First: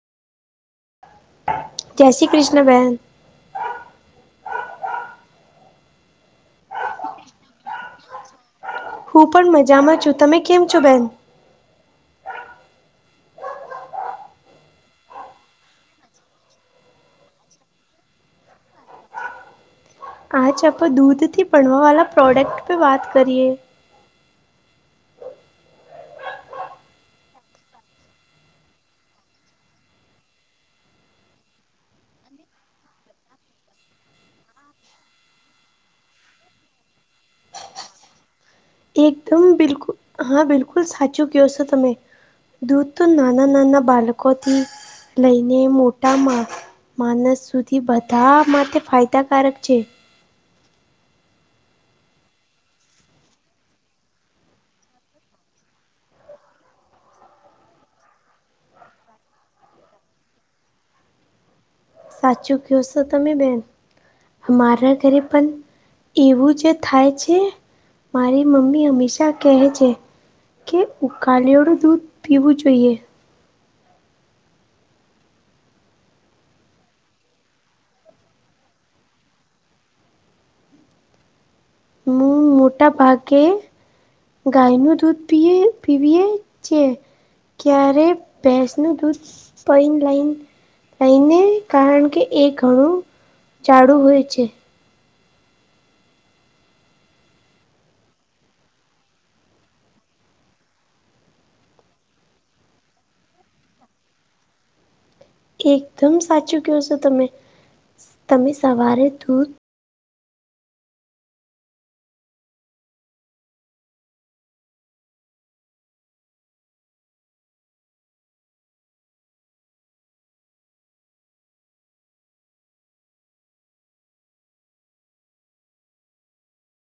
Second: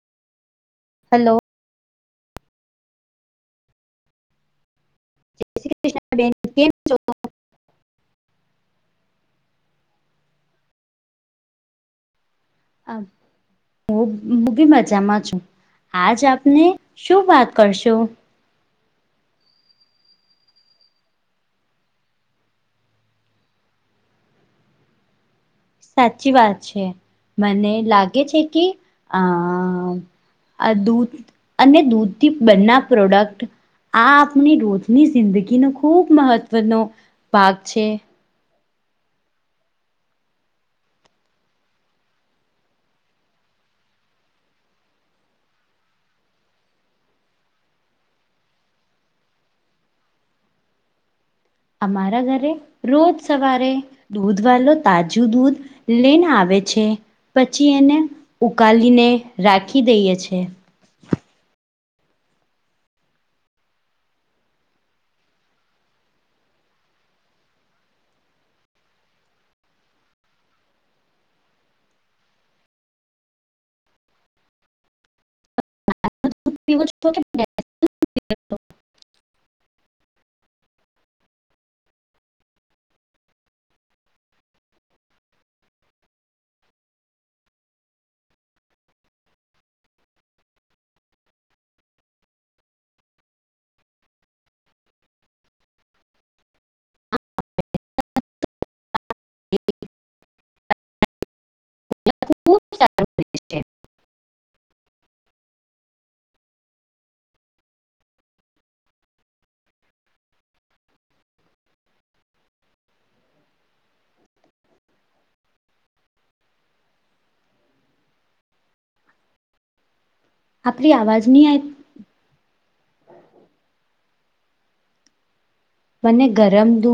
Hello.... જય શ્રી કૃષ્ણ બહેન. જય શ્રી કૃષ્ણ બેન. કેમ છો? હું પણ મજામાં છું. તમે કેમ છો બેન. આમ.... હુ હું બી મજામાં છું. આજ આપને શું વાત કરશું. આજ આપણે દૂધથી ભણવાવાળા પ્રોડક્ટ પર વાત કરીએ. સાચી વાત છે. મને લાગે છે. કે આ આ દૂધ અને દૂધથી બંના પ્રોડક્ટ આ આપણી રોજની જિંદગીનો ખૂબ મહત્વનો ભાગ છે. એકદમ બિલકુલ હા બિલકુલ સાચું કહો છો. તમે દૂધ તો નાના નાના બાળકોથી લઈને. મોટામાં માણસ. માનસ સુધી બધા માટે ફાયદાકારક છે. અમારા ઘરે રોજ સવારે. દૂધ વાલો તાજું દૂધ લેને આવે છે. પછી એને ઉકાલીને રાખી દઈએ છે. સાચું ક છો તમે બેન મારા ઘરે પણ એવું જે થાય છે. મારી મમ્મી હંમેશા કહે છે. કે ઉકાલેળું દૂધ પીવું જોઈએ. [inaudible] પીવું જ પડે ને. હું મોટા ભાગે‌ ગાયનું દૂધ પીએ પીએ છે. ક્યારે ભેંસનું દૂધ પન [unintelligible] લઈને કારણ કે એ ઘણું જાડું હોય છે. [unintelligible] સારુ છે. એકદમ સાચું કહો છો તમે તમે સવારે દૂધ આપલી આવાજ નહી આઈ મને ગરમ દૂધ